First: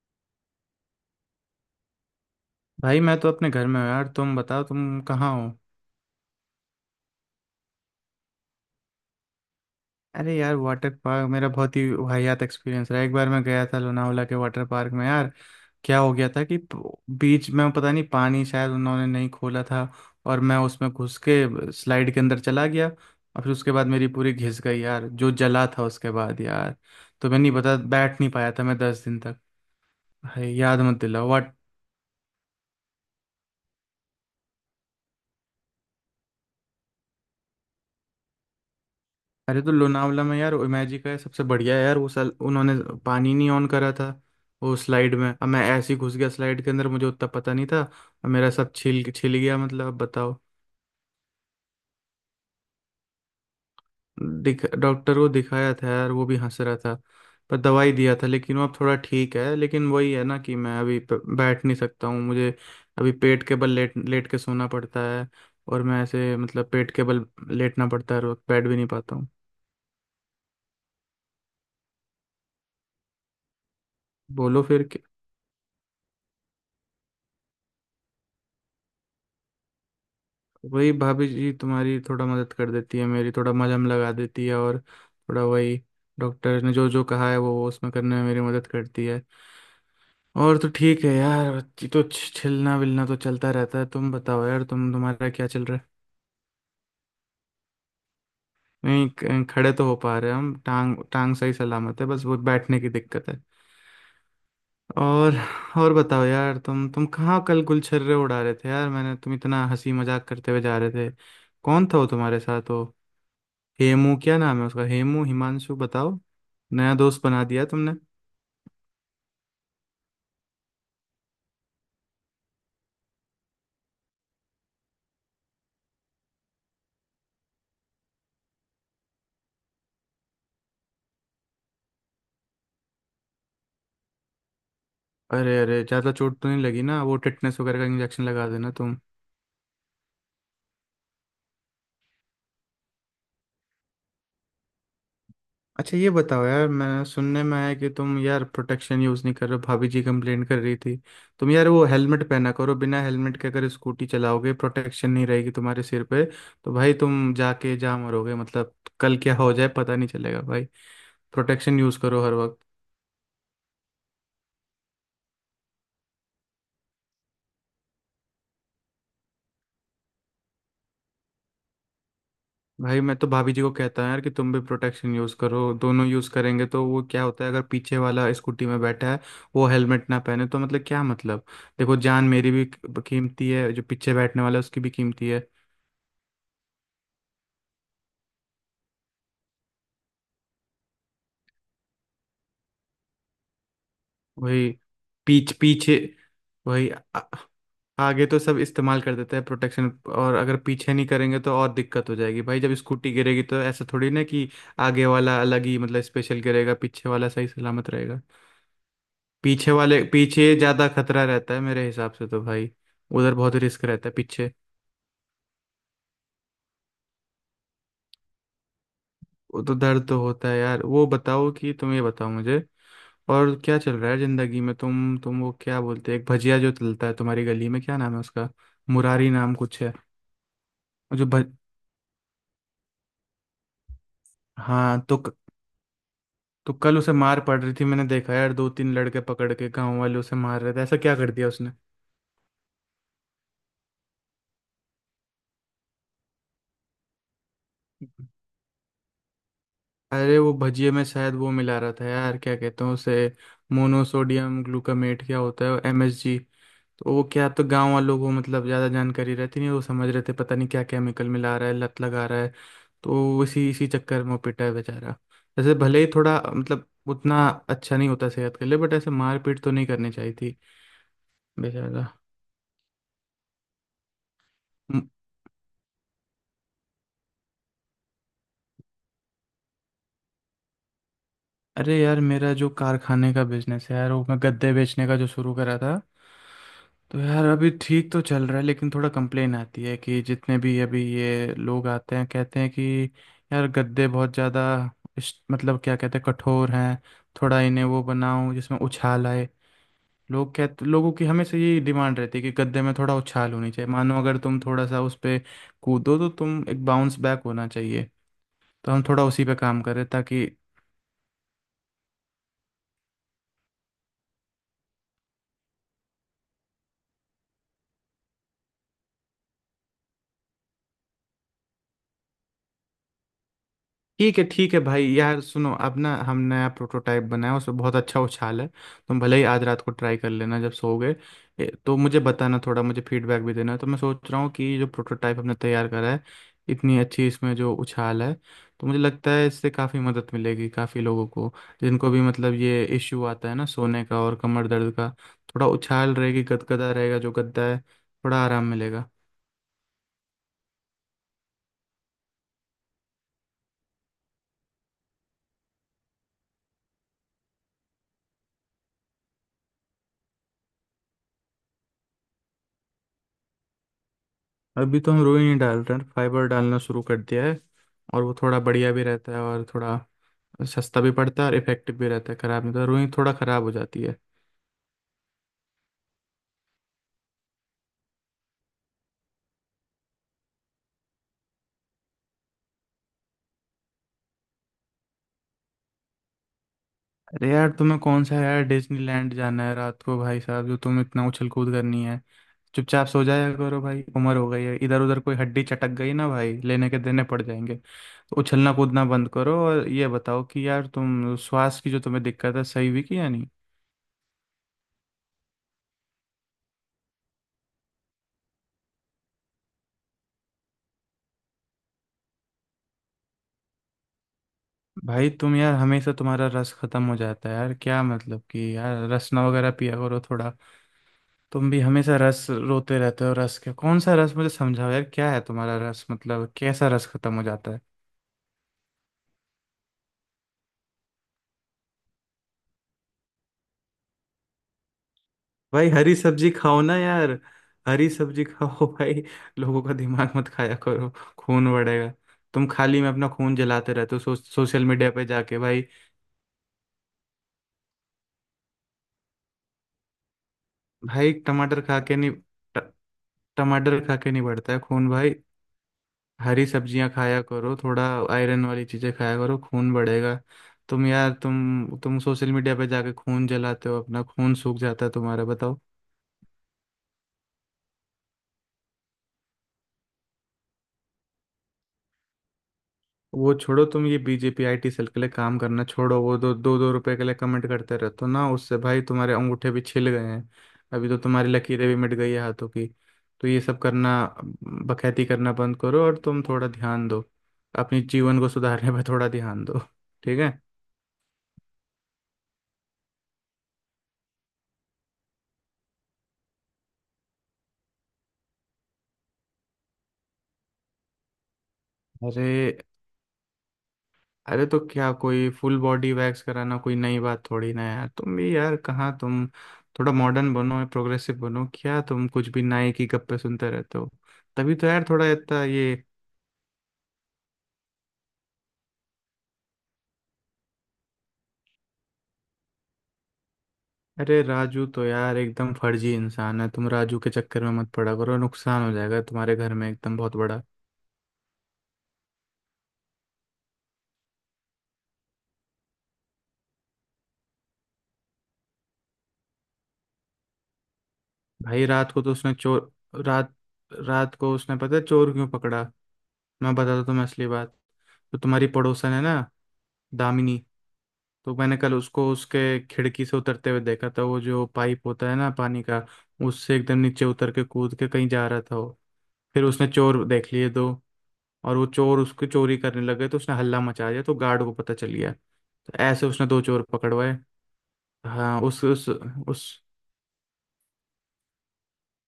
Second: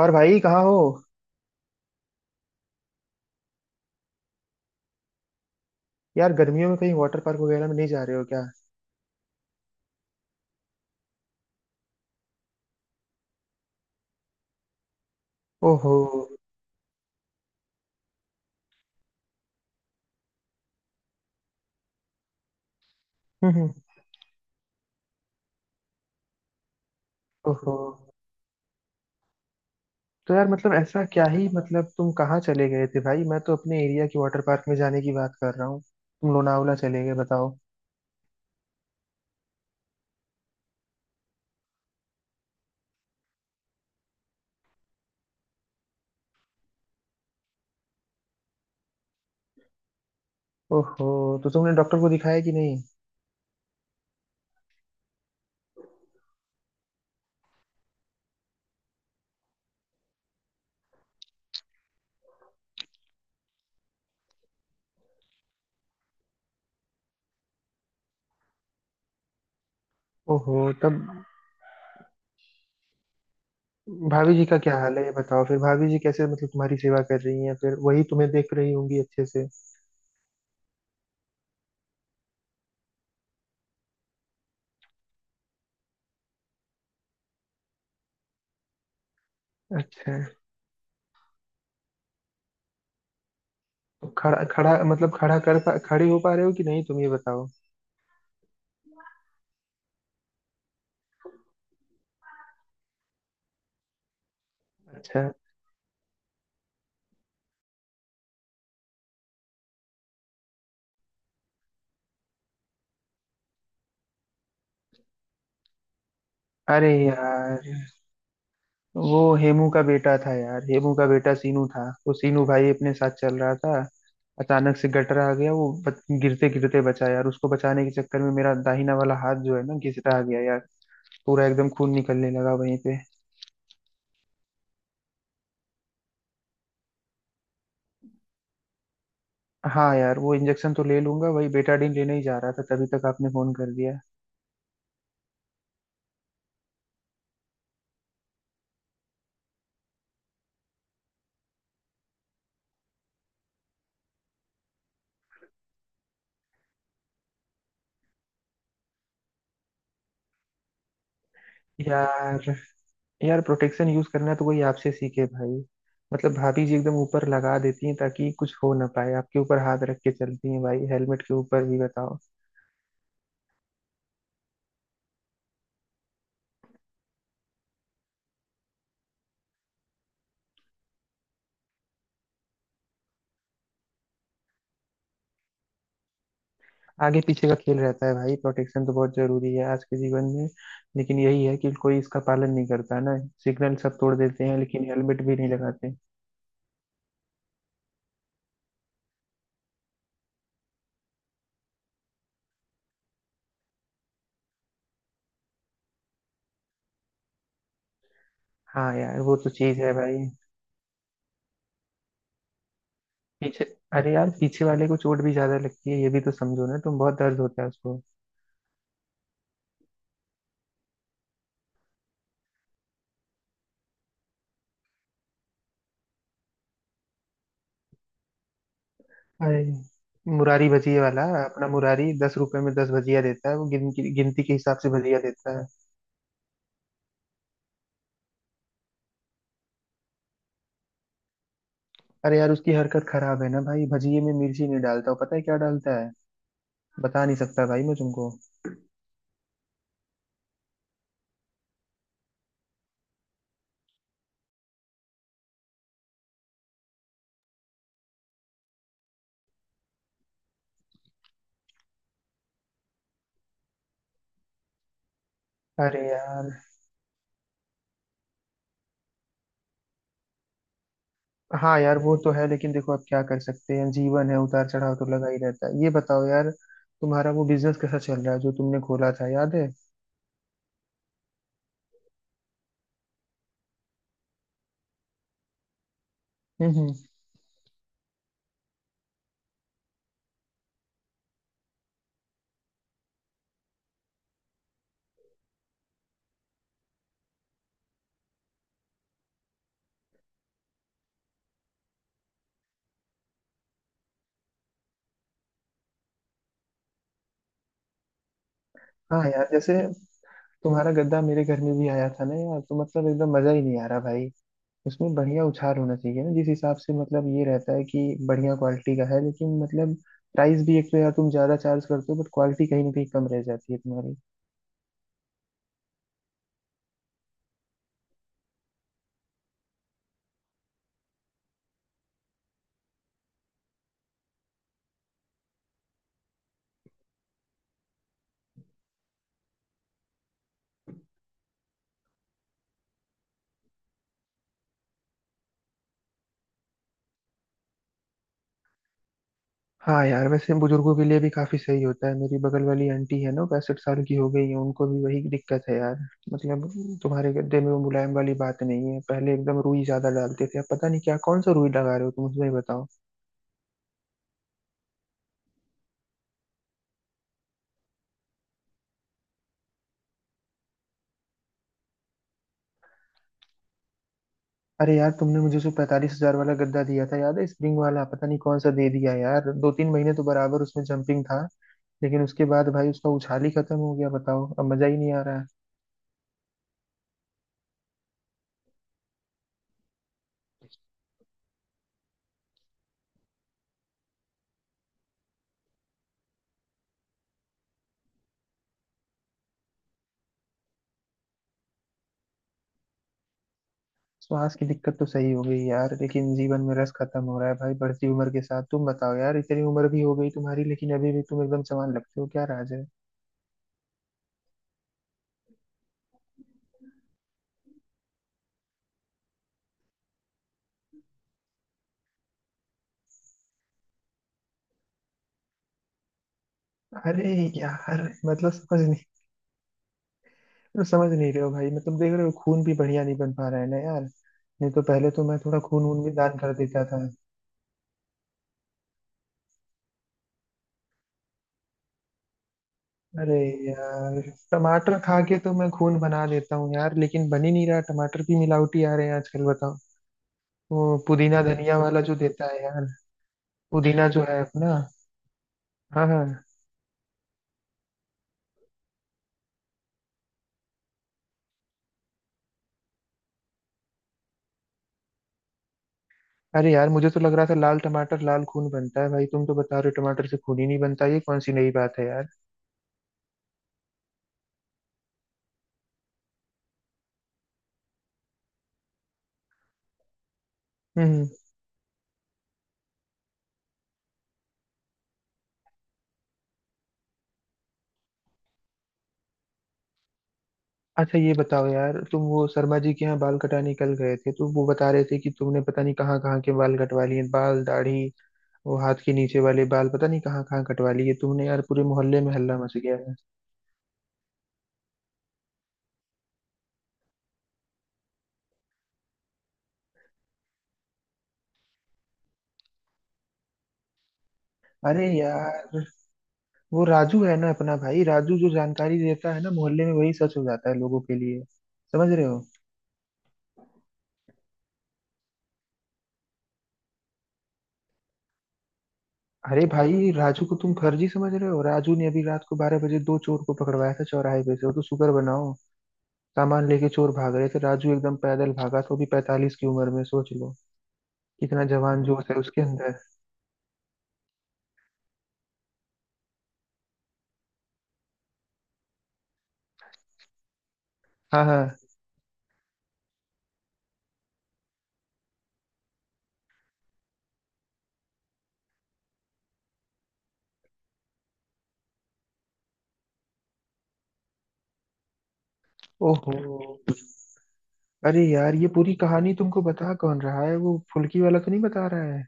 और भाई कहाँ हो? भाई, मैं तो अपने घर में हूँ यार। तुम बताओ तुम कहाँ हो? यार, गर्मियों में कहीं वाटर पार्क वगैरह में नहीं जा रहे हो क्या? अरे यार, वाटर पार्क मेरा बहुत ही वाहियात एक्सपीरियंस रहा। एक बार मैं गया था लोनावला के वाटर पार्क में यार। ओहो। क्या हो गया था कि बीच में पता नहीं पानी शायद उन्होंने नहीं खोला था। और मैं उसमें घुस के स्लाइड के अंदर चला गया और हम्म फिर हम्म, उसके बाद मेरी पूरी घिस गई यार, जो जला था उसके बाद यार। तो मैं नहीं ओहो। बता बैठ नहीं पाया था, मैं 10 दिन तक। तो यार भाई, मतलब याद मत ऐसा क्या दिलाओ। ही, मतलब तुम कहाँ चले गए थे भाई? मैं तो अपने एरिया के वाटर पार्क में जाने की बात कर रहा हूँ, तुम लोनावला चले गए बताओ। अरे, तो लोनावला में यार इमेजिका है, सबसे बढ़िया है यार। वो सल उन्होंने पानी नहीं ऑन करा था। वो स्लाइड में अब मैं ऐसे ही घुस गया स्लाइड के अंदर, मुझे उतना पता नहीं था और मेरा सब छिल छिल गया, मतलब अब बताओ। ओहो। तो तुमने डॉक्टर को दिखाया कि नहीं? दिख डॉक्टर को दिखाया था यार, वो भी हंस रहा था। पर दवाई दिया था लेकिन वो अब थोड़ा ठीक है, लेकिन वही है ना कि मैं अभी बैठ नहीं सकता हूँ, मुझे अभी पेट के बल लेट लेट के सोना पड़ता है। और मैं ऐसे मतलब पेट के बल लेटना पड़ता है और बैठ भी नहीं पाता हूँ। ओहो। तब भाभी जी का बोलो क्या फिर। हाल है ये बताओ। फिर भाभी जी कैसे मतलब तुम्हारी सेवा कर रही हैं? फिर वही तुम्हें देख रही होंगी अच्छे से। वही भाभी जी तुम्हारी थोड़ा मदद कर देती है, मेरी थोड़ा मलहम लगा देती है और थोड़ा वही डॉक्टर ने जो जो कहा है वो उसमें करने में मेरी मदद करती है। अच्छा। और तो ठीक है यार। ये तो छिलना विलना तो चलता रहता है। तो तुम खड़ा बताओ यार, खड़ा तुम मतलब तुम्हारा खड़ा क्या कर चल पा रहा है? खड़े हो पा रहे हो कि नहीं तुम, ये बताओ। नहीं, खड़े तो हो पा रहे हैं हम, टांग टांग सही सलामत है, बस वो बैठने की दिक्कत है। अच्छा। और और बताओ यार, तुम कहाँ कल गुलछर्रे उड़ा रहे थे यार? मैंने तुम इतना हंसी मजाक करते हुए जा रहे थे। कौन था वो तुम्हारे साथ हो? हेमू, क्या नाम है उसका? हेमू, हिमांशु, बताओ। अरे नया दोस्त बना यार दिया तुमने। वो हेमू का बेटा था यार, हेमू का बेटा सीनू था। वो सीनू भाई अपने साथ चल रहा था। अचानक से गटर आ गया, वो गिरते गिरते बचा यार। उसको बचाने के चक्कर में मेरा दाहिना वाला हाथ जो है ना, घिसटा गया यार। पूरा एकदम खून निकलने लगा वहीं पे। अरे अरे, ज़्यादा चोट तो नहीं लगी ना? वो टिटनेस वगैरह का इंजेक्शन लगा देना तुम। हाँ यार, वो इंजेक्शन तो ले लूंगा। वही बेटाडीन लेने ही जा रहा था तभी तक आपने फोन कर दिया। अच्छा ये बताओ यार, मैं सुनने में आया कि तुम यार प्रोटेक्शन यूज़ नहीं कर रहे हो, भाभी जी कंप्लेन कर रही थी। तुम यार वो हेलमेट पहना करो। बिना हेलमेट के अगर स्कूटी चलाओगे प्रोटेक्शन नहीं रहेगी तुम्हारे सिर पे। तो भाई तुम जाके जा मरोगे मतलब। कल क्या हो जाए पता नहीं चलेगा भाई। प्रोटेक्शन यूज़ करो हर यार, वक्त। यार प्रोटेक्शन यूज करना तो कोई आपसे सीखे भाई। मतलब भाभी जी एकदम ऊपर लगा देती हैं ताकि कुछ हो ना पाए। आपके ऊपर हाथ रख के चलती हैं भाई, हेलमेट के ऊपर भी, बताओ। भाई, मैं तो भाभी जी को कहता हूँ यार कि तुम भी प्रोटेक्शन यूज़ करो। दोनों यूज़ करेंगे तो वो क्या होता है, अगर पीछे वाला स्कूटी में बैठा है वो हेलमेट ना पहने तो मतलब क्या मतलब। देखो, जान मेरी भी कीमती है, जो पीछे बैठने वाला है उसकी भी कीमती है। आगे पीछे का खेल रहता है भाई, प्रोटेक्शन तो बहुत जरूरी है आज के जीवन में। लेकिन यही है कि कोई इसका पालन नहीं करता ना। सिग्नल सब तोड़ देते हैं वही, लेकिन हेलमेट भी नहीं लगाते। पीछे वही आगे तो सब इस्तेमाल कर देते हैं प्रोटेक्शन। और अगर पीछे नहीं करेंगे तो और दिक्कत हो जाएगी भाई। जब स्कूटी गिरेगी तो ऐसा थोड़ी ना कि आगे वाला अलग ही मतलब स्पेशल गिरेगा, पीछे वाला सही सलामत रहेगा। हाँ यार, वो तो पीछे चीज है वाले, भाई। पीछे ज्यादा खतरा रहता है मेरे हिसाब से तो भाई। उधर बहुत पीछे। रिस्क रहता अरे है यार पीछे। पीछे वाले को चोट भी ज्यादा लगती है, ये भी तो समझो ना तुम। बहुत दर्द होता है उसको। वो तो दर्द तो होता है यार। वो बताओ कि तुम, ये बताओ मुझे, और क्या चल रहा है जिंदगी में? तुम वो क्या बोलते हैं, एक भजिया जो चलता है तुम्हारी गली में, क्या नाम है उसका? मुरारी नाम अरे, कुछ है। मुरारी भजिए वाला जो भज अपना मुरारी 10 रुपए में 10 भजिया देता है, वो गिनती के हिसाब से हाँ, तो भजिया देता है। तो कल उसे मार पड़ रही थी, मैंने देखा यार दो तीन लड़के पकड़ के गांव वाले उसे मार रहे थे। ऐसा क्या कर दिया उसने? अरे यार, उसकी हरकत खराब है ना भाई। भजिए में मिर्ची नहीं डालता, वो पता है क्या डालता है? बता नहीं सकता भाई मैं तुमको। अरे, वो भजिए में शायद वो मिला रहा था यार, क्या कहते हैं उसे, मोनोसोडियम ग्लूकामेट क्या होता है, एमएसजी। तो वो क्या, तो गांव वालों को मतलब ज़्यादा जानकारी रहती नहीं, वो समझ रहे थे पता नहीं क्या केमिकल मिला रहा है, लत लगा रहा है। तो इसी इसी चक्कर में वो पिटा है बेचारा। जैसे भले अरे ही थोड़ा यार। मतलब उतना अच्छा नहीं होता सेहत के लिए, बट ऐसे मारपीट तो नहीं करनी चाहिए थी। हाँ यार बेचारा। वो तो है, लेकिन देखो अब क्या कर सकते हैं, जीवन है, उतार चढ़ाव तो लगा ही रहता है। ये बताओ यार, तुम्हारा वो बिजनेस कैसा चल रहा है जो तुमने खोला था, याद है? अरे यार, मेरा जो कारखाने का बिजनेस है यार, वो मैं गद्दे बेचने का जो शुरू करा था, हम्म हम्म। तो यार अभी ठीक तो चल रहा है लेकिन थोड़ा कंप्लेन आती है कि जितने भी अभी ये लोग आते हैं कहते हैं कि यार गद्दे बहुत ज़्यादा मतलब क्या कहते हैं, कठोर हैं। थोड़ा इन्हें वो बनाऊं जिसमें उछाल आए। लोग कहते, लोगों की हमेशा यही डिमांड रहती है कि गद्दे में थोड़ा उछाल होनी चाहिए, मानो अगर तुम थोड़ा सा उस पे कूदो तो तुम एक बाउंस बैक होना चाहिए। तो हम हाँ थोड़ा उसी यार, पे जैसे काम करें ताकि तुम्हारा गद्दा मेरे घर में भी आया था ना यार, तो मतलब एकदम मजा ही नहीं आ रहा भाई। उसमें बढ़िया उछाल होना चाहिए ना, जिस हिसाब से मतलब ये रहता है कि बढ़िया क्वालिटी का है, लेकिन मतलब प्राइस भी, एक तो यार तुम ज्यादा चार्ज करते हो बट क्वालिटी कहीं ना कहीं कम रह जाती है तुम्हारी। ठीक है, ठीक है भाई यार। सुनो, अब ना हम नया प्रोटोटाइप बनाया, उसमें बहुत अच्छा उछाल है। तुम भले ही आज रात को ट्राई कर लेना जब सोओगे। ए, तो मुझे बताना थोड़ा, मुझे फीडबैक भी देना। तो मैं सोच रहा हूँ कि जो प्रोटोटाइप हमने तैयार करा है, इतनी अच्छी इसमें जो उछाल है, तो मुझे लगता है इससे काफ़ी मदद मिलेगी काफ़ी लोगों को। जिनको भी मतलब ये इश्यू आता है ना, सोने का और कमर दर्द का, थोड़ा उछाल रहेगी, गदगदा रहेगा जो गद्दा है, थोड़ा आराम मिलेगा। हाँ यार, वैसे बुजुर्गों के लिए भी काफी सही होता है। मेरी बगल वाली आंटी है ना, 65 साल की हो गई है, उनको भी वही दिक्कत है यार। मतलब तुम्हारे गद्दे में वो मुलायम वाली बात नहीं है। पहले एकदम रुई ज्यादा डालते थे, अब पता नहीं क्या कौन सा रुई लगा रहे हो तुम, मुझे ही बताओ। अभी तो हम रुई नहीं डाल रहे हैं, फाइबर डालना शुरू कर दिया है। और वो थोड़ा बढ़िया भी रहता है और थोड़ा सस्ता भी पड़ता है और इफेक्टिव भी रहता है, खराब नहीं, तो रुई थोड़ा खराब हो जाती है। अरे यार, तुमने मुझे जो 45,000 वाला गद्दा दिया था याद है, स्प्रिंग वाला, पता नहीं कौन सा दे दिया यार। दो तीन महीने तो बराबर उसमें जंपिंग था, लेकिन उसके बाद भाई उसका उछाल ही खत्म हो गया। बताओ, अब मजा ही नहीं आ रहा है। अरे यार, तुम्हें कौन सा यार डिज्नीलैंड जाना है रात को भाई साहब, जो तुम इतना उछल कूद करनी है? चुपचाप सो जाया करो भाई, उम्र हो गई है। इधर उधर कोई हड्डी चटक गई ना भाई, लेने के देने पड़ जाएंगे। तो उछलना कूदना बंद करो। और ये बताओ कि यार तुम श्वास की जो तुम्हें दिक्कत है सही हुई कि या नहीं? श्वास की दिक्कत तो सही हो गई यार, लेकिन जीवन में रस खत्म हो रहा है भाई बढ़ती उम्र के साथ। तुम बताओ यार, इतनी उम्र भी हो गई तुम्हारी लेकिन अभी भी तुम एकदम जवान लगते हो, क्या राज है? भाई तुम यार हमेशा तुम्हारा रस खत्म हो जाता है यार, क्या मतलब कि यार रसना वगैरह पिया करो थोड़ा। तुम भी हमेशा रस रोते रहते हो। रस क्या, कौन सा रस मुझे समझाओ यार, क्या है तुम्हारा रस मतलब कैसा रस अरे खत्म हो जाता है? यार, मतलब समझ नहीं रहे हो भाई? मतलब देख रहे हो, खून भी बढ़िया नहीं बन पा रहा है ना यार। नहीं तो पहले तो मैं थोड़ा खून भाई वून भी हरी दान सब्जी कर खाओ देता ना था। यार। हरी सब्जी खाओ भाई। लोगों का दिमाग मत खाया करो। खून बढ़ेगा। तुम खाली में अपना अरे खून जलाते रहते यार, हो सोशल टमाटर मीडिया खा पे के तो जाके मैं भाई। खून बना देता हूँ यार, लेकिन बन ही नहीं रहा। टमाटर भी मिलावटी आ रहे हैं आजकल, बताओ। वो भाई पुदीना धनिया टमाटर खा वाला जो के नहीं, देता है यार, ट- टमाटर पुदीना खा जो के है नहीं बढ़ता अपना। है खून भाई। हाँ हाँ। हरी सब्जियां खाया करो थोड़ा। आयरन वाली चीजें खाया करो, खून बढ़ेगा। तुम यार तुम सोशल मीडिया पे जाके खून जलाते हो, अपना खून सूख जाता है तुम्हारा बताओ। अरे यार, मुझे तो लग रहा था लाल टमाटर लाल खून बनता है भाई। तुम तो बता रहे हो टमाटर से खून ही नहीं बनता, ये कौन सी नई बात है यार? वो छोड़ो तुम, ये बीजेपी आईटी सेल के लिए काम करना छोड़ो। वो दो दो दो रुपए के लिए कमेंट करते रहते हो ना उससे भाई तुम्हारे अंगूठे भी छिल गए हैं। अभी तो हम्म। तुम्हारी लकीरें भी मिट गई है हाथों की। तो ये सब करना, बखैती करना बंद करो और तुम थोड़ा ध्यान दो। अपने जीवन को सुधारने पर थोड़ा ध्यान दो, ठीक है? अच्छा, ये बताओ यार, तुम वो शर्मा जी के यहाँ बाल कटाने कल गए थे तो वो बता रहे थे कि तुमने पता नहीं कहाँ कहाँ के बाल कटवा लिए, बाल दाढ़ी। वो हाथ के नीचे वाले बाल, पता नहीं कहाँ कहाँ कटवा लिए तुमने यार। पूरे मोहल्ले में हल्ला मच अरे, गया है। अरे तो क्या, कोई फुल बॉडी वैक्स कराना कोई नई बात थोड़ी ना है यार। तुम भी यार, कहाँ तुम। थोड़ा मॉडर्न बनो, प्रोग्रेसिव बनो। क्या तुम कुछ भी नाई की गप्पे सुनते रहते हो? तभी तो यार अरे थोड़ा इतना यार, ये। वो राजू है ना अपना भाई, राजू जो जानकारी देता है ना मोहल्ले में, वही सच हो जाता है लोगों के लिए, समझ रहे हो? अरे राजू तो यार एकदम फर्जी इंसान है, तुम राजू के चक्कर में मत पड़ा करो, नुकसान हो जाएगा तुम्हारे अरे घर में भाई, एकदम बहुत राजू को बड़ा। तुम फर्जी समझ रहे हो? राजू ने अभी रात को 12 बजे दो चोर को पकड़वाया था चौराहे पे से, वो तो शुक्र बनाओ। सामान लेके चोर भाग रहे थे, राजू एकदम पैदल भागा, तो भी 45 की उम्र में सोच लो, कितना भाई, जवान रात को जोश तो है उसने उसके चोर, अंदर। रात रात को उसने, पता है चोर क्यों पकड़ा? मैं बताता तुम्हें असली बात। तो तुम्हारी पड़ोसन है ना, दामिनी। हाँ तो हाँ। मैंने कल उसको उसके खिड़की से उतरते हुए देखा था, वो जो पाइप होता है ना पानी का, उससे एकदम नीचे उतर के कूद के कहीं जा रहा था वो। फिर उसने चोर देख लिए दो, और वो चोर उसकी चोरी करने लगे तो उसने हल्ला मचा दिया, तो गार्ड को पता चल गया, तो ऐसे ओहो। उसने दो चोर पकड़वाए। अरे यार, हाँ, ये उस पूरी उस कहानी तुमको उस बता कौन रहा है? वो फुल्की वाला तो नहीं बता रहा है?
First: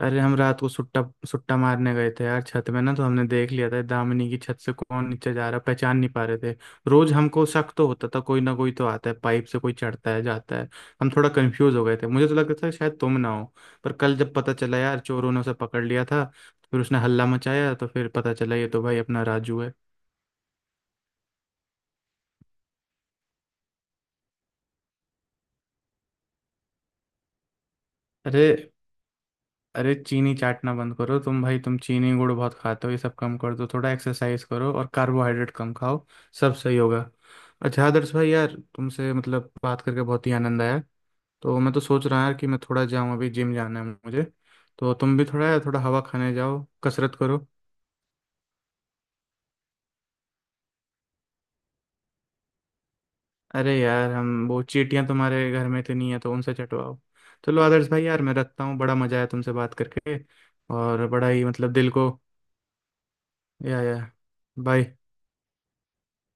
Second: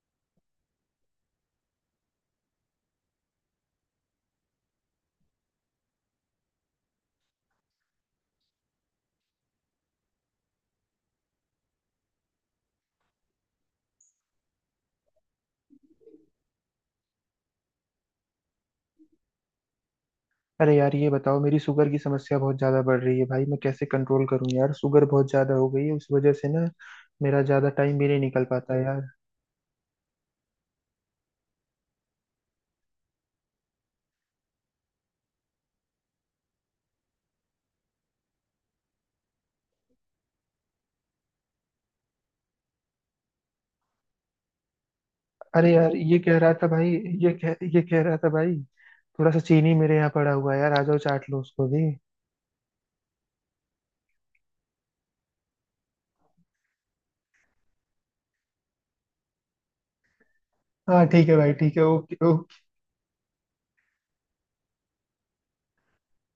अरे, हम रात को सुट्टा सुट्टा मारने गए थे यार छत में ना, तो हमने देख लिया था दामिनी की छत से कौन नीचे जा रहा, पहचान नहीं पा रहे थे। रोज हमको शक तो होता था, कोई ना कोई तो आता है पाइप से, कोई चढ़ता है जाता है। हम थोड़ा कंफ्यूज हो गए थे, मुझे तो लगता था शायद तुम ना हो। पर कल जब पता चला यार चोरों ने उसे पकड़ लिया था, फिर उसने हल्ला मचाया तो फिर पता चला ये तो भाई अपना राजू है। अरे यार, ये बताओ, मेरी शुगर की समस्या बहुत ज्यादा बढ़ रही है भाई, मैं कैसे कंट्रोल करूं यार? शुगर बहुत ज्यादा हो गई है, उस वजह से ना मेरा ज्यादा टाइम भी नहीं निकल अरे, पाता यार। अरे चीनी चाटना बंद करो तुम भाई। तुम चीनी गुड़ बहुत खाते हो, ये सब कम कर दो। थोड़ा एक्सरसाइज करो और कार्बोहाइड्रेट कम खाओ। सब सही होगा। अच्छा आदर्श भाई, यार तुमसे मतलब बात करके बहुत ही आनंद आया। तो मैं तो सोच रहा यार कि मैं थोड़ा जाऊँ, अभी जिम जाना है मुझे। तो तुम भी थोड़ा यार, अरे थोड़ा यार हवा ये खाने कह रहा जाओ, था भाई, कसरत ये करो। कह ये कह रहा था भाई, थोड़ा सा चीनी मेरे यहाँ पड़ा हुआ है यार, आ जाओ चाट लो उसको भी। अरे यार, हम वो चींटियां तुम्हारे घर में इतनी है तो उनसे चटवाओ। चलो आदर्श भाई, यार मैं रखता हूँ। बड़ा मजा आया तुमसे बात करके, हाँ और ठीक बड़ा है ही भाई, मतलब ठीक है, दिल को। ओके। या, या। बाय।